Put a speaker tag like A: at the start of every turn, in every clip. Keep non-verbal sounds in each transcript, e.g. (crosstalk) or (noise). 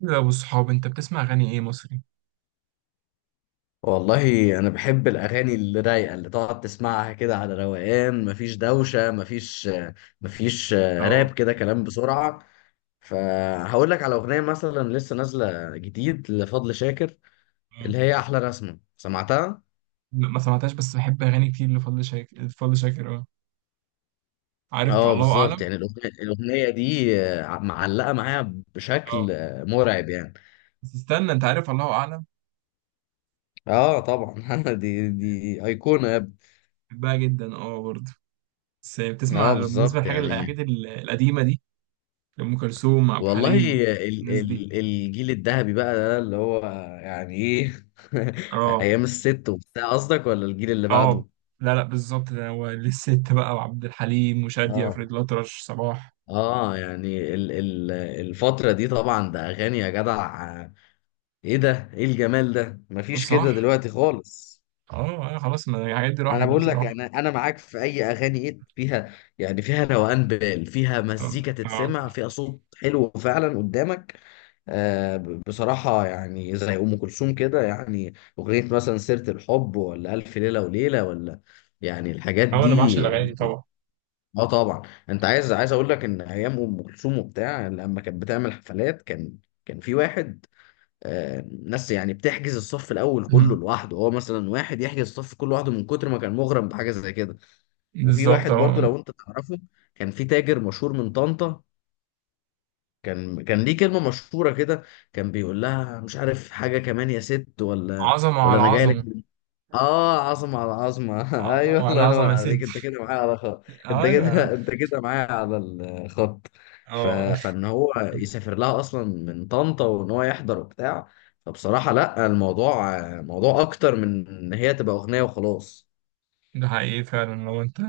A: لا، والصحاب انت بتسمع اغاني ايه مصري؟
B: والله انا بحب الاغاني اللي رايقه اللي تقعد تسمعها كده على روقان. مفيش دوشه، مفيش
A: اه
B: راب كده كلام بسرعه. فهقول لك على اغنيه مثلا لسه نازله جديد لفضل شاكر
A: اه.
B: اللي هي احلى رسمه سمعتها.
A: لا، ما سمعتهاش، بس بحب اغاني كتير لفضل شاكر. فضل شاكر، اه، عارف.
B: اه
A: الله
B: بالظبط
A: اعلم.
B: يعني الأغنية دي معلقه معايا بشكل
A: اه،
B: مرعب يعني.
A: بس استنى، انت عارف، الله اعلم.
B: اه طبعا. (laughs) دي ايقونه يا ابني.
A: بحبها جدا، اه، برضه. بس بتسمع،
B: اه
A: بالنسبه
B: بالظبط
A: للحاجه
B: يعني،
A: الحاجات القديمه دي، ام كلثوم، عبد
B: والله
A: الحليم،
B: ال
A: الناس دي.
B: ال الجيل الذهبي بقى ده اللي هو يعني ايه. (laughs)
A: اه
B: ايام الست وبتاع، قصدك ولا الجيل اللي
A: اه.
B: بعده؟
A: لا لا، بالظبط، ده هو للست بقى، وعبد الحليم وشادية
B: اه
A: فريد الأطرش صباح.
B: اه. يعني ال ال الفترة دي طبعا ده اغاني يا جدع. ايه ده، ايه الجمال ده؟ مفيش
A: صح.
B: كده دلوقتي خالص.
A: اه اه، خلاص، ما الحاجات دي
B: ما انا
A: راحت
B: بقول لك،
A: بصراحه.
B: انا معاك في اي اغاني ايه فيها، يعني فيها روقان، فيها
A: اه
B: مزيكا
A: اه.
B: تتسمع، فيها صوت حلو فعلا قدامك. بصراحه يعني زي ام كلثوم كده يعني. اغنيه مثلا سيره الحب، ولا الف ليله وليله، ولا يعني الحاجات
A: اه، انا بعشق
B: دي.
A: الاغاني دي طبعا.
B: اه طبعا. انت عايز اقول لك ان ايام ام كلثوم وبتاع لما كانت بتعمل حفلات كان في واحد، ناس يعني بتحجز الصف الاول كله
A: (laughs)
B: لوحده. هو مثلا واحد يحجز الصف كله لوحده من كتر ما كان مغرم بحاجه زي كده. وفي
A: بالظبط،
B: واحد برضو
A: اه.
B: لو انت تعرفه، كان في تاجر مشهور من طنطا، كان ليه كلمه مشهوره كده. كان بيقول لها مش عارف حاجه كمان يا ست، ولا
A: عظمة
B: ولا
A: على
B: انا جاي لك.
A: عظمة.
B: اه، عظمة على عظمة. (laughs) ايوه،
A: عظمة على
B: الله
A: عظمة
B: ينور
A: يا ست.
B: عليك، انت كده معايا على خط. انت
A: ايوه يا عم.
B: كده (laughs) انت كده معايا على الخط.
A: اه.
B: فان هو يسافر لها اصلا من طنطا، وان هو يحضر وبتاع. فبصراحة لا، الموضوع موضوع اكتر من ان هي تبقى اغنية وخلاص.
A: ده حقيقي فعلا، لو انت...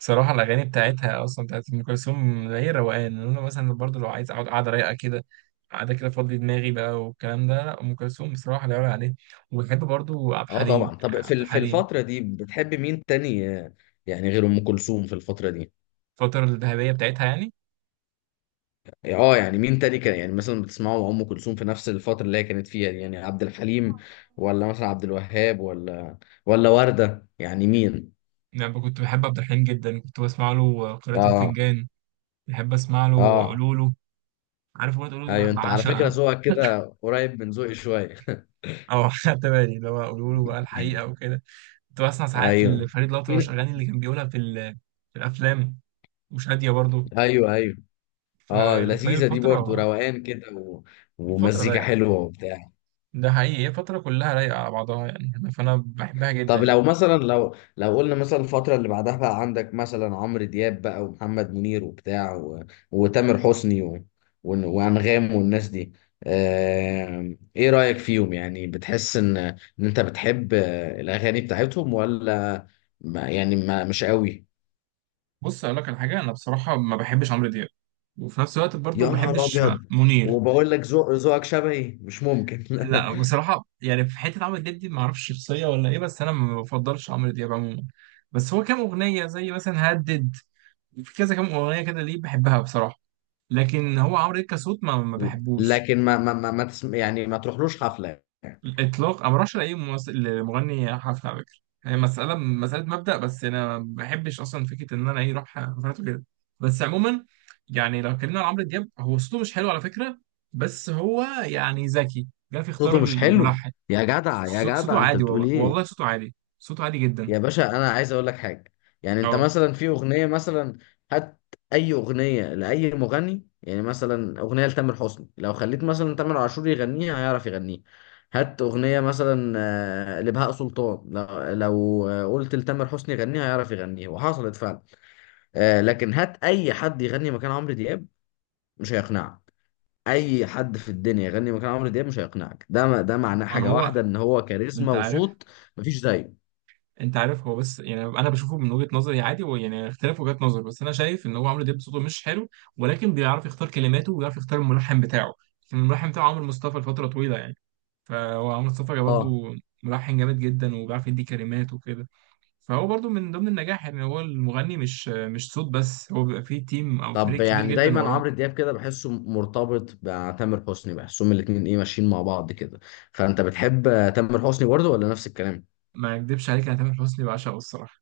A: بصراحة الأغاني بتاعتها أصلا، بتاعت أم كلثوم، هي روقان. إن أنا مثلا برضه لو عايز أقعد قعدة رايقة كده، قعدة كده أفضي دماغي بقى والكلام ده، لا، أم كلثوم بصراحة لا يعلى عليه. وبحب برضه عبد
B: اه
A: الحليم.
B: طبعا. طب
A: عبد
B: في
A: الحليم.
B: الفترة دي بتحب مين تاني؟ يعني غير ام كلثوم في الفترة دي.
A: الفترة الذهبية بتاعتها يعني
B: يعني اه، يعني مين تاني كان، يعني مثلا بتسمعوا ام كلثوم في نفس الفتره اللي هي كانت فيها دي؟ يعني عبد الحليم، ولا مثلا عبد الوهاب، ولا ورده، يعني مين؟
A: يعني كنت بحب عبد الحليم جدا، كنت بسمع له قراءة
B: اه
A: الفنجان. بحب أسمع له
B: اه.
A: قولوله. عارف أغنية قولوله دي
B: ايوه،
A: بقى،
B: انت على فكره
A: بعشقها.
B: ذوقك كده قريب من ذوقي شويه.
A: اه. (laughs) خدت بالي اللي هو قولوا له بقى الحقيقه، وكده. كنت بسمع ساعات
B: ايوه
A: لفريد الأطرش اغاني اللي كان بيقولها في في الافلام. مش هاديه برضه.
B: ايوه ايوه. اه
A: فهي
B: لذيذه دي برضو،
A: الفتره.
B: روقان كده
A: الفتره
B: ومزيكا
A: رايقه.
B: حلوه وبتاع.
A: ده حقيقي، هي فتره كلها رايقه على بعضها يعني، فانا بحبها جدا
B: طب لو
A: يعني.
B: مثلا، لو قلنا مثلا الفترة اللي بعدها بقى، عندك مثلا عمرو دياب بقى، ومحمد منير وبتاع، وتامر حسني، وأنغام والناس دي. ايه رأيك فيهم؟ يعني بتحس ان انت بتحب الأغاني بتاعتهم، ولا ما يعني، ما مش قوي.
A: بص، اقول لك على حاجه، انا بصراحه ما بحبش عمرو دياب، وفي نفس الوقت برضه
B: يا
A: ما
B: نهار
A: بحبش
B: أبيض.
A: منير.
B: وبقول لك ذوقك شبهي مش ممكن.
A: لا، بصراحه يعني، في حته عمرو دياب دي ما اعرفش شخصيه ولا ايه، بس انا ما بفضلش عمرو دياب عموما. بس هو كام اغنيه زي مثلا هدد، في كذا كام اغنيه كده ليه بحبها بصراحه. لكن هو عمرو دياب كصوت ما
B: (laughs)
A: بحبوش
B: لكن ما ما ما, ما تسم... يعني ما تروحلوش حفلة؟
A: الاطلاق. انا ما بروحش لاي ممثل مغني حفله على فكره، هي مساله مبدا. بس انا ما بحبش اصلا فكره ان انا ايه اروح حفلاته كده. بس عموما، يعني لو اتكلمنا عن عمرو دياب، هو صوته مش حلو على فكره. بس هو يعني ذكي، جه في اختيار
B: صوته مش حلو؟
A: الملحن.
B: يا جدع يا
A: صوته
B: جدع، انت
A: عادي،
B: بتقول
A: والله
B: ايه؟
A: والله صوته عادي، صوته عادي جدا.
B: يا باشا، انا عايز اقول لك حاجه. يعني انت
A: اه،
B: مثلا في اغنيه مثلا، هات اي اغنيه لاي مغني، يعني مثلا اغنيه لتامر حسني لو خليت مثلا تامر عاشور يغنيها هيعرف يغنيها. هات اغنيه مثلا لبهاء سلطان، لو قلت لتامر حسني يغنيها هيعرف يغنيها، وحصلت فعلا. لكن هات اي حد يغني مكان عمرو دياب، مش هيقنعك. اي حد في الدنيا يغني مكان عمرو دياب مش هيقنعك. ده معناه
A: ما
B: حاجه
A: هو
B: واحده، ان هو كاريزما
A: انت عارف.
B: وصوت، مفيش زيه.
A: انت عارف، هو بس يعني انا بشوفه من وجهة نظري عادي، هو يعني اختلاف وجهات نظر، بس انا شايف ان هو عمرو دياب صوته مش حلو، ولكن بيعرف يختار كلماته، وبيعرف يختار الملحن بتاعه. كان الملحن بتاعه عمرو مصطفى لفترة طويلة يعني، فهو عمرو مصطفى
B: اه.
A: برضه ملحن جامد جدا، وبيعرف يدي كلمات وكده. فهو برضه من ضمن النجاح، ان هو المغني مش صوت بس، هو بيبقى فيه تيم او
B: طب
A: فريق كبير
B: يعني
A: جدا
B: دايما
A: وراه.
B: عمرو دياب كده بحسه مرتبط بتامر حسني، بحسهم الاتنين ايه ماشيين مع بعض كده. فانت بتحب تامر حسني برضه، ولا نفس الكلام؟
A: ما اكدبش عليك، انا تامر حسني بعشقه الصراحة.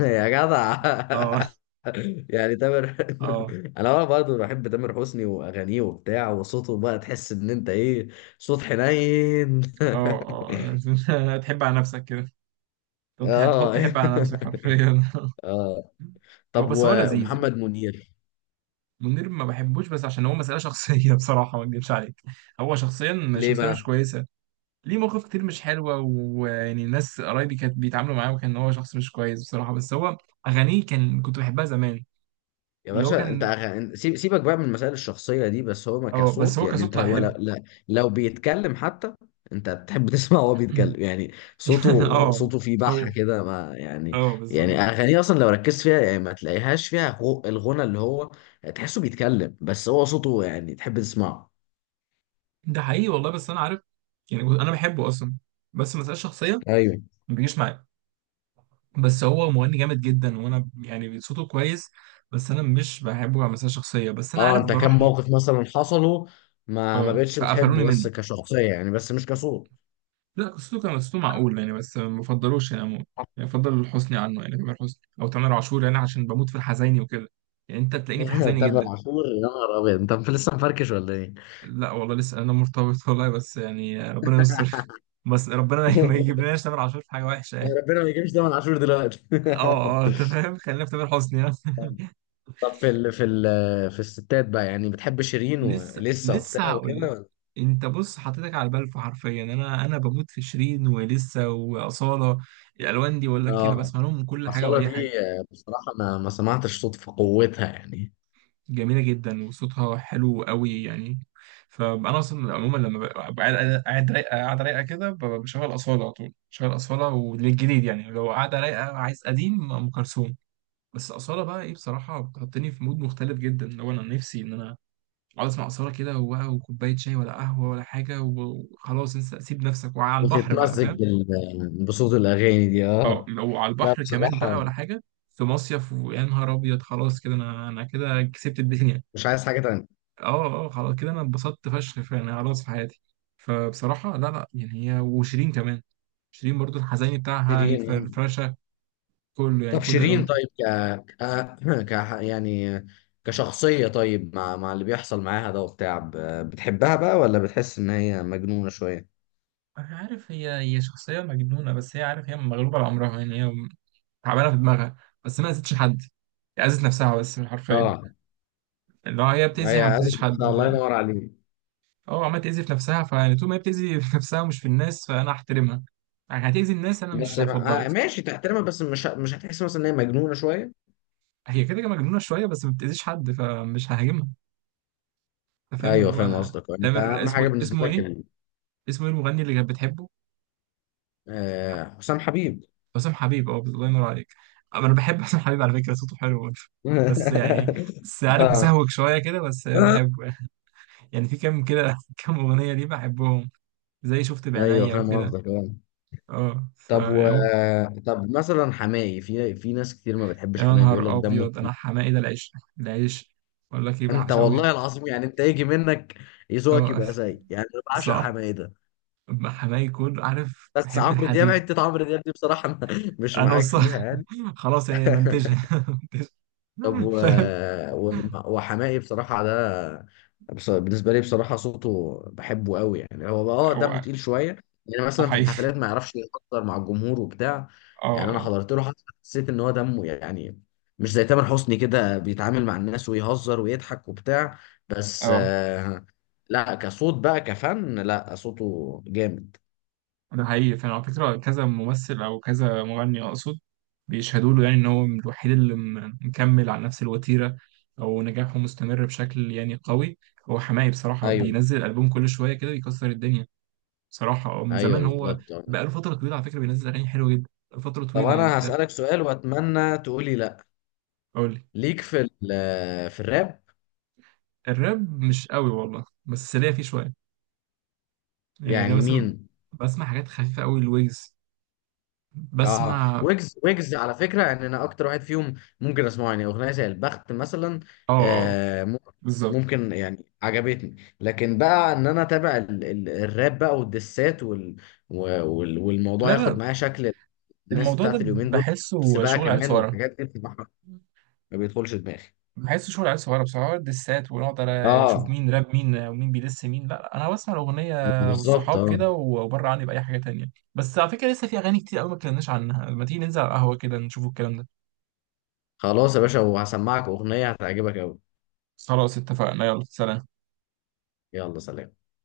B: (laughs) يا جدع.
A: اه.
B: (laughs) يعني تامر.
A: (laughs) اه.
B: (laughs) انا برضه بحب تامر حسني واغانيه وبتاع، وصوته بقى تحس ان انت ايه، صوت حنين.
A: اه.
B: (laughs)
A: اه. (laughs) تحب على نفسك كده.
B: اه. (laughs)
A: تحب على نفسك حرفيا.
B: اه.
A: هو
B: طب
A: بس، هو لذيذ يعني.
B: ومحمد منير؟
A: منير ما بحبوش بس عشان هو مسألة شخصية. (laughs) بصراحة، ما اكدبش عليك، هو شخصيا
B: ليه
A: شخصية مش
B: بقى؟
A: كويسة. ليه مواقف كتير مش حلوة، ويعني ناس قرايبي كانت بيتعاملوا معاه وكان هو شخص مش كويس بصراحة. بس هو أغانيه كنت بحبها زمان،
B: يا
A: اللي هو
B: باشا انت
A: كان.
B: سيبك بقى من المسائل الشخصية دي. بس هو، ما
A: اه، بس
B: كصوت
A: هو
B: يعني،
A: كصوت
B: انت
A: لا،
B: هو،
A: حلو.
B: لا لا. لو بيتكلم حتى، انت بتحب (laughs) تسمع وهو بيتكلم
A: (laughs)
B: يعني. صوته
A: اه.
B: صوته فيه بحة
A: هو.
B: كده، ما يعني.
A: اه، بالظبط.
B: يعني اغانيه اصلا لو ركزت فيها يعني، ما تلاقيهاش فيها الغنى اللي هو، تحسه بيتكلم، بس هو صوته يعني تحب تسمعه.
A: ده حقيقي والله، بس أنا عارف، يعني أنا بحبه أصلا، بس مسألة شخصية،
B: ايوه.
A: ما بيجيش معايا. بس هو مغني جامد جدا، وانا يعني صوته كويس. بس انا مش بحبه كمسألة شخصية، بس انا
B: اه
A: عارف
B: انت كم
A: بروح
B: موقف مثلا حصلوا، ما بقتش
A: فقفلوني
B: بتحبه
A: منه.
B: بس كشخصية يعني، بس مش كصوت.
A: لا، صوته معقول يعني، بس ما بفضلوش يعني يعني بفضل حسني عنه يعني، تامر حسني او تامر عاشور يعني، عشان بموت في الحزيني وكده. يعني انت تلاقيني في
B: (laughs)
A: الحزيني
B: تامر
A: جدا.
B: عاشور؟ يا نهار ابيض، انت لسه مفركش ولا ايه؟
A: لا والله، لسه انا مرتبط والله، بس يعني ربنا
B: (laughs)
A: يستر. (laughs) بس ربنا ما يجيبلناش تامر عاشور في حاجة وحشة يعني.
B: ربنا ما يجيبش تامر عاشور دلوقتي.
A: اه اه، انت فاهم، خلينا في تامر حسني يعني. (laughs)
B: (laughs) طب في الستات بقى، يعني بتحب شيرين
A: لسه
B: ولسه
A: لسه،
B: وبتاع
A: هقول لك.
B: وكده.
A: انت بص، حطيتك على البلف حرفيا، انا بموت في شيرين ولسه واصاله. الالوان دي، بقول لك إيه، انا
B: اه.
A: بسمع لهم من كل حاجه
B: أصالة
A: واي حاجه.
B: دي بصراحة ما سمعتش صوت في قوتها يعني.
A: جميله جدا، وصوتها حلو قوي يعني. فانا اصلا عموما لما ببقى قاعد، قاعد رايقه قاعده رايقه كده، بشغل اصاله على طول، بشغل اصاله والجديد يعني، لو قاعده رايقه عايز قديم ام كلثوم. بس اصاله بقى ايه بصراحه، بتحطني في مود مختلف جدا، لو انا نفسي ان انا اقعد اسمع اثاره كده، وبقى وكوبايه شاي ولا قهوه ولا حاجه، وخلاص انسى، سيب نفسك وعلى البحر بقى،
B: بتتمزج
A: فاهم؟
B: بصوت الأغاني دي.
A: او،
B: اه
A: وعلى
B: لا
A: البحر كمان
B: بصراحة،
A: بقى ولا حاجه، في مصيف، ويا نهار ابيض، خلاص كده، انا كده كسبت الدنيا.
B: مش عايز حاجة تانية.
A: اه اه، خلاص كده انا اتبسطت فشخ فعلا، خلاص في حياتي. فبصراحه لا لا، يعني هي وشيرين كمان. شيرين برضو، الحزيني بتاعها،
B: شيرين.
A: الفرفشه، كله يعني،
B: طب
A: كل الالوان
B: شيرين
A: بتاعها.
B: طيب، ك ك (clears throat) يعني كشخصية، طيب مع اللي بيحصل معاها ده وبتاع، بتحبها بقى ولا بتحس إن هي مجنونة شوية؟
A: انا عارف هي شخصيه مجنونه، بس هي عارف، هي مغلوبه على امرها يعني، هي تعبانه في دماغها، بس ما اذتش حد. هي اذت نفسها بس، بالحرفيه،
B: اه،
A: اللي هو هي بتأذي، ما
B: هي
A: بتأذيش حد.
B: أزمة.
A: ف
B: الله ينور عليك.
A: اه عمالة تأذي في نفسها، فيعني طول ما هي بتأذي في نفسها ومش في الناس، فأنا هحترمها. يعني هتأذي الناس، أنا
B: بس
A: مش هفضلك.
B: ماشي، تحترمها. بس مش هتحس مثلا ان هي مجنونه شويه؟
A: هي كده كده مجنونة شوية، بس ما بتأذيش حد، فمش ههاجمها. أنت فاهم، اللي
B: ايوه، فاهم
A: هو...
B: قصدك. انت
A: تامر،
B: اهم حاجه
A: اسمه
B: بالنسبه لك
A: إيه؟ اسمه إيه المغني اللي كانت بتحبه؟
B: حسام حبيب.
A: حسام حبيب، اه، الله ينور عليك. أما أنا بحب حسام حبيب على فكرة، صوته حلو برضه. بس يعني،
B: (laughs)
A: بس عارف،
B: اه.
A: مسهوك شوية كده، بس بحبه يعني. يعني في كام كده، (laughs) كام أغنية ليه بحبهم، زي شفت
B: ايوه
A: بعينيا
B: فاهم
A: وكده.
B: قصدك. اه
A: اه ف
B: طب و طب مثلا حماقي، في ناس كتير ما
A: يا
B: بتحبش حماقي، بيقول لك
A: نهار
B: دمه
A: ابيض،
B: تقيل.
A: انا حماقي ده العيش. العيش. اقول لك ايه،
B: انت
A: بعشقه جدا.
B: والله العظيم، يعني انت يجي منك ذوقك
A: اه،
B: يبقى زي، يعني انا بعشق
A: صح.
B: حماقي ده.
A: أما حماقي يكون عارف،
B: بس
A: بحب
B: عمرو دياب،
A: الحزين.
B: حته عمرو دياب دي بصراحه أنا (laughs) مش
A: انا
B: معاك فيها
A: والصح.
B: يعني.
A: (laughs) خلاص يعني،
B: (laughs)
A: منتجها. (laughs)
B: طب
A: منتجها.
B: وحماقي بصراحة ده، بالنسبة لي بصراحة صوته بحبه قوي يعني. هو
A: (laughs)
B: دمه
A: هو
B: تقيل شوية، يعني مثلا في الحفلات
A: حقيقي،
B: ما يعرفش يهزر مع الجمهور وبتاع. يعني أنا
A: اه
B: حضرت له حفلة، حسيت إن هو دمه يعني، مش زي تامر حسني كده بيتعامل مع الناس ويهزر ويضحك وبتاع. بس
A: اه،
B: لا كصوت بقى، كفن، لا صوته جامد.
A: ده حقيقي فعلا على فكره. كذا ممثل او كذا مغني اقصد بيشهدوا له يعني ان هو الوحيد اللي مكمل على نفس الوتيره، او نجاحه مستمر بشكل يعني قوي. هو حماقي بصراحه
B: أيوه
A: بينزل البوم كل شويه كده بيكسر الدنيا صراحة، اه، من
B: أيوه
A: زمان هو،
B: بالظبط.
A: بقاله فترة طويلة على فكرة بينزل أغاني حلوة جدا، فترة
B: طب
A: طويلة يعني،
B: أنا
A: أنت.
B: هسألك سؤال وأتمنى تقولي لا.
A: أقول لي.
B: ليك في الراب؟
A: الراب مش قوي والله، بس ليا فيه شوية. يعني لو
B: يعني
A: مثلا،
B: مين؟
A: بسمع حاجات خفيفة قوي، الويجز.
B: اه
A: بسمع، اه.
B: ويجز. ويجز على فكره يعني انا اكتر واحد فيهم ممكن اسمعه، يعني اغنيه زي البخت مثلا.
A: اه، آه،
B: آه مم-
A: بالظبط.
B: ممكن يعني عجبتني، لكن بقى ان انا اتابع الراب بقى والدسات
A: لا
B: والموضوع ياخد
A: لا،
B: معايا شكل. الناس
A: الموضوع ده
B: بتاعت اليومين دول، بس
A: بحسه
B: بقى
A: شغل عيال
B: كمان
A: صغيرة.
B: والحاجات دي بصراحه ما بيدخلش دماغي.
A: بحسه شغل عيال صغيرة بصراحة، دسات ونقعد على شوف
B: اه
A: مين راب مين، ومين بيدس مين، لا لا، أنا بسمع الأغنية
B: بالظبط.
A: والصحاب
B: اه
A: كده، وبره عني بأي حاجة تانية. بس على فكرة، لسه في أغاني كتير قوي ما اتكلمناش عنها، ما تيجي ننزل على القهوة كده نشوف الكلام ده.
B: خلاص يا باشا، وهسمعك اغنيه هتعجبك قوي.
A: خلاص اتفقنا، يلا سلام.
B: يلا سلام.